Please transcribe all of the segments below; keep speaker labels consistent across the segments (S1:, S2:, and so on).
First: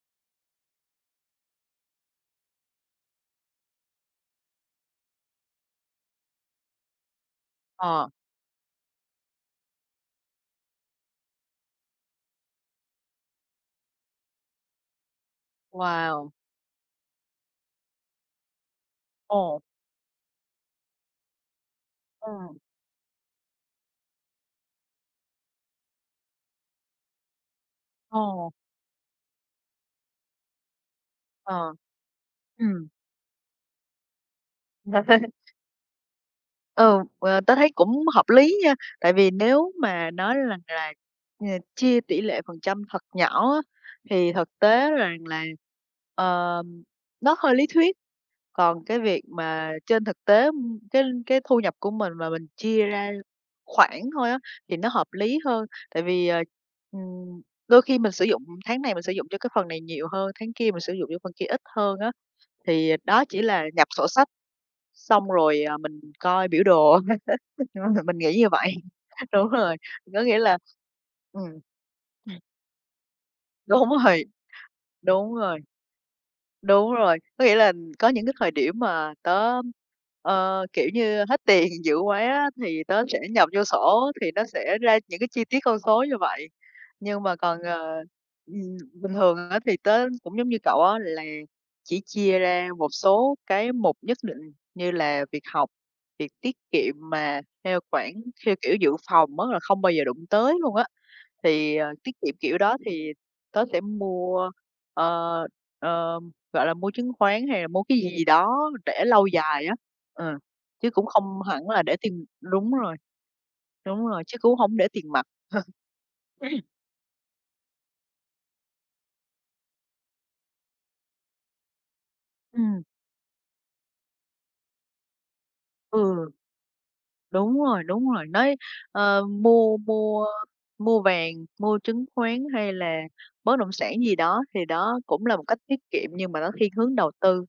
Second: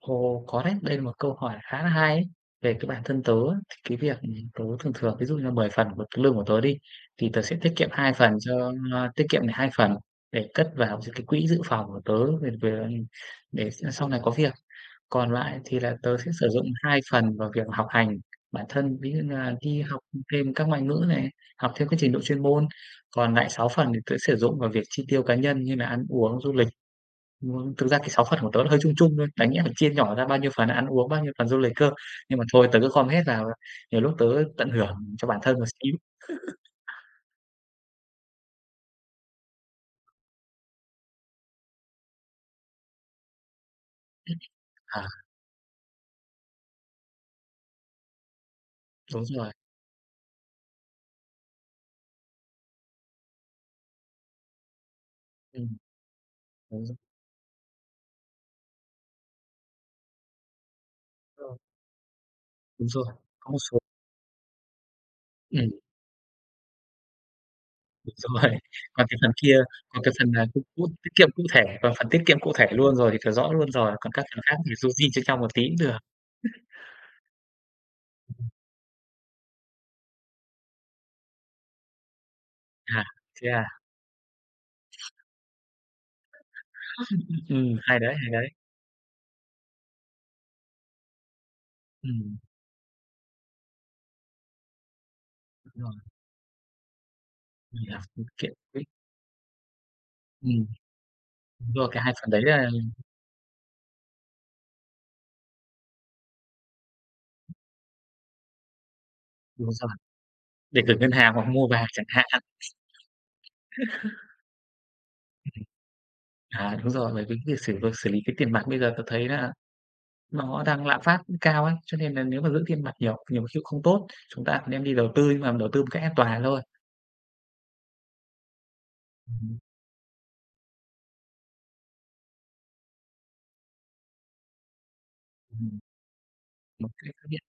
S1: Ồ, có đấy, đây là một câu hỏi khá là hay ấy về cái bản thân tớ á, cái việc, ừm, tớ thường thường ví dụ như 10 phần của cái lương của tớ đi, thì tớ sẽ tiết kiệm
S2: Ờ.
S1: 2 phần cho, a tiết kiệm này 2 phần để cất vào d cái quỹ dự phòng của tớ về về để s sau này có việc. Còn lại thì là tớ sẽ
S2: Wow!
S1: sử dụng 2 phần vào việc học hành bản thân, ví dụ như là
S2: Ồ.
S1: đi học thêm các ngoại ngữ này, học thêm cái trình độ chuyên
S2: Ừm.
S1: môn, còn lại sáu phần thì tớ sử dụng vào việc chi tiêu cá nhân như nà ăn uống, du lịch. Muốn thực ra cái 6 phần của
S2: Ồ.
S1: tớ nó hơi chung chung thôi, đáng nhẽ là chia nhỏ ra bao nhiêu phần ăn uống, bao nhiêu phần du lịch
S2: Ờ.
S1: cơ. Nhưng mà thôi tớ
S2: Ừm.
S1: cứ gom hết vào, ờ, nhiều lúc tớ tận hưởng cho bản thân một xíu.
S2: Ừ, ờ, tớ thấy cũng hợp lý nha, tại vì nếu mà nói rằng là, ờ, chia tỷ lệ phần trăm thật nhỏ á, thì thực tế
S1: À.
S2: rằng là, ờm, nó hơi lý thuyết. Còn cái việc
S1: Đúng rồi.
S2: mà trên thực tế, ưm, cái cái thu nhập của mình mà mình chia ra khoản thôi á thì nó hợp lý hơn.
S1: Ừm,
S2: Tại vì, ờ,
S1: đúng rồi.
S2: ừm, đôi khi mình sử dụng tháng này mình sử dụng cho cái phần này nhiều hơn, tháng kia mình sử dụng cho phần kia
S1: Rồi.
S2: ít hơn á,
S1: Đúng
S2: thì
S1: rồi,
S2: đó chỉ
S1: có một
S2: là
S1: số
S2: nhập sổ sách xong rồi,
S1: Ừm.
S2: à, mình coi biểu đồ, mình nghĩ
S1: Đúng
S2: như
S1: rồi.
S2: vậy.
S1: Còn cái phần
S2: Đúng
S1: kia
S2: rồi,
S1: còn cái
S2: có
S1: phần,
S2: nghĩa
S1: à,
S2: là
S1: [unintelligible] tiết kiệm cụ
S2: ừm.
S1: thể còn phần tiết kiệm cụ thể luôn rồi kiểu rõ luôn
S2: Đúng
S1: rồi, còn các
S2: rồi,
S1: phần khác thì du di
S2: đúng
S1: [unintelligible] một
S2: rồi.
S1: tí cũng được.
S2: Đúng rồi, có nghĩa là, ừm, có những cái thời điểm mà tớ, ơ, kiểu như, hết tiền dữ quá thì tớ
S1: À,
S2: sẽ
S1: thế
S2: nhập vô
S1: à?
S2: sổ thì nó sẽ ra những cái chi tiết con số như vậy. Nhưng mà còn,
S1: Ừm, hay
S2: ờ,
S1: đấy, hay đấy.
S2: ừm, bình thường á thì tớ cũng giống như cậu á là chỉ
S1: Ừm.
S2: chia ra một số cái mục nhất định, như là việc học,
S1: Đúng rồi.
S2: việc tiết kiệm mà theo khoản theo kiểu
S1: [unintelligible]
S2: dự phòng á là không bao giờ đụng tới
S1: Ừm.
S2: luôn á. Thì, ờ,
S1: Rồi cái
S2: tiết
S1: hai phần
S2: kiệm
S1: đấy
S2: kiểu
S1: là
S2: đó thì tớ sẽ mua, ờ, ờ, gọi là, mua chứng khoán hay là mua cái gì gì đó để lâu dài
S1: Đúng
S2: á,
S1: rồi,
S2: ờ,
S1: để
S2: chứ
S1: gửi
S2: cũng
S1: ngân
S2: không
S1: hàng hoặc mua
S2: hẳn là
S1: vàng
S2: để
S1: chẳng
S2: tiền
S1: hạn.
S2: đúng rồi, đúng rồi, chứ cũng hông để tiền mặt.
S1: À, đúng rồi, bởi vì cái việc xử việc xử lý cái tiền mặt bây giờ tớ thấy là nó đang lạm phát cao ấy, cho nên là nếu mà giữ tiền
S2: Ừm.
S1: mặt nhiều nhiều khi không tốt, chúng ta đem đi đầu tư nhưng mà đầu tư một cách an
S2: Ừ.
S1: toàn thôi.
S2: Đúng rồi, đúng rồi, nói, ờ,
S1: Ừm hứm.
S2: mua mua mua vàng, mua chứng khoán hay là bất động sản gì đó thì đó cũng là một cách
S1: Ừm.
S2: tiết kiệm nhưng mà nó thiên
S1: Một
S2: hướng
S1: cách
S2: đầu
S1: [unintelligible]
S2: tư,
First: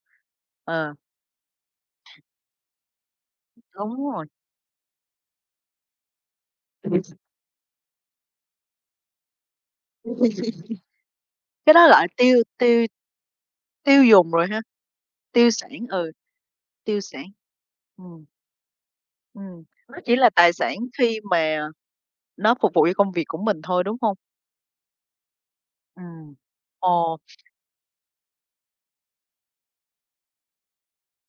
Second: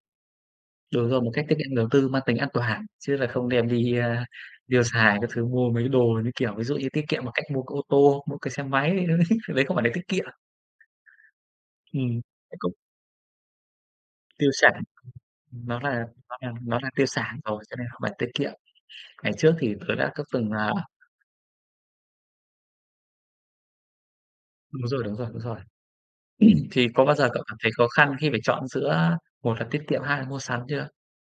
S2: ờ.
S1: Đúng rồi một cách tiết kiệm đầu tư mang tính an toàn chứ là không đem đi,
S2: Đúng
S1: a,
S2: rồi.
S1: tiêu xài các thứ, mua mấy cái đồ như, kiểu ví dụ như
S2: Tớ
S1: tiết
S2: biết r
S1: kiệm bằng cách mua cái ô tô, mua cái xe máy, đấy, nó đấy đấy không phải là tiết kiệm.
S2: Cái đó là
S1: Ừm
S2: tiêu
S1: [unintelligible]
S2: tiêu tiêu dùng rồi
S1: Tiêu
S2: ha?
S1: sản,
S2: Tiêu sản,
S1: nó là
S2: ừ,
S1: nó là nó là
S2: tiêu
S1: tiêu
S2: sản.
S1: sản rồi cho nên không phải
S2: Ừm.
S1: tiết kiệm. Ngày trước
S2: Ừm,
S1: thì tớ
S2: nó
S1: đã
S2: chỉ
S1: có
S2: là
S1: từng,
S2: tài
S1: à
S2: sản khi mà nó phục vụ cho công việc của mình thôi, đúng hông?
S1: Đúng rồi, đúng rồi, đúng rồi.
S2: Ừm.
S1: Thì có bao
S2: Ồ.
S1: giờ cậu cảm thấy khó khăn khi phải chọn giữa một là tiết kiệm, hai là mua sắm chưa?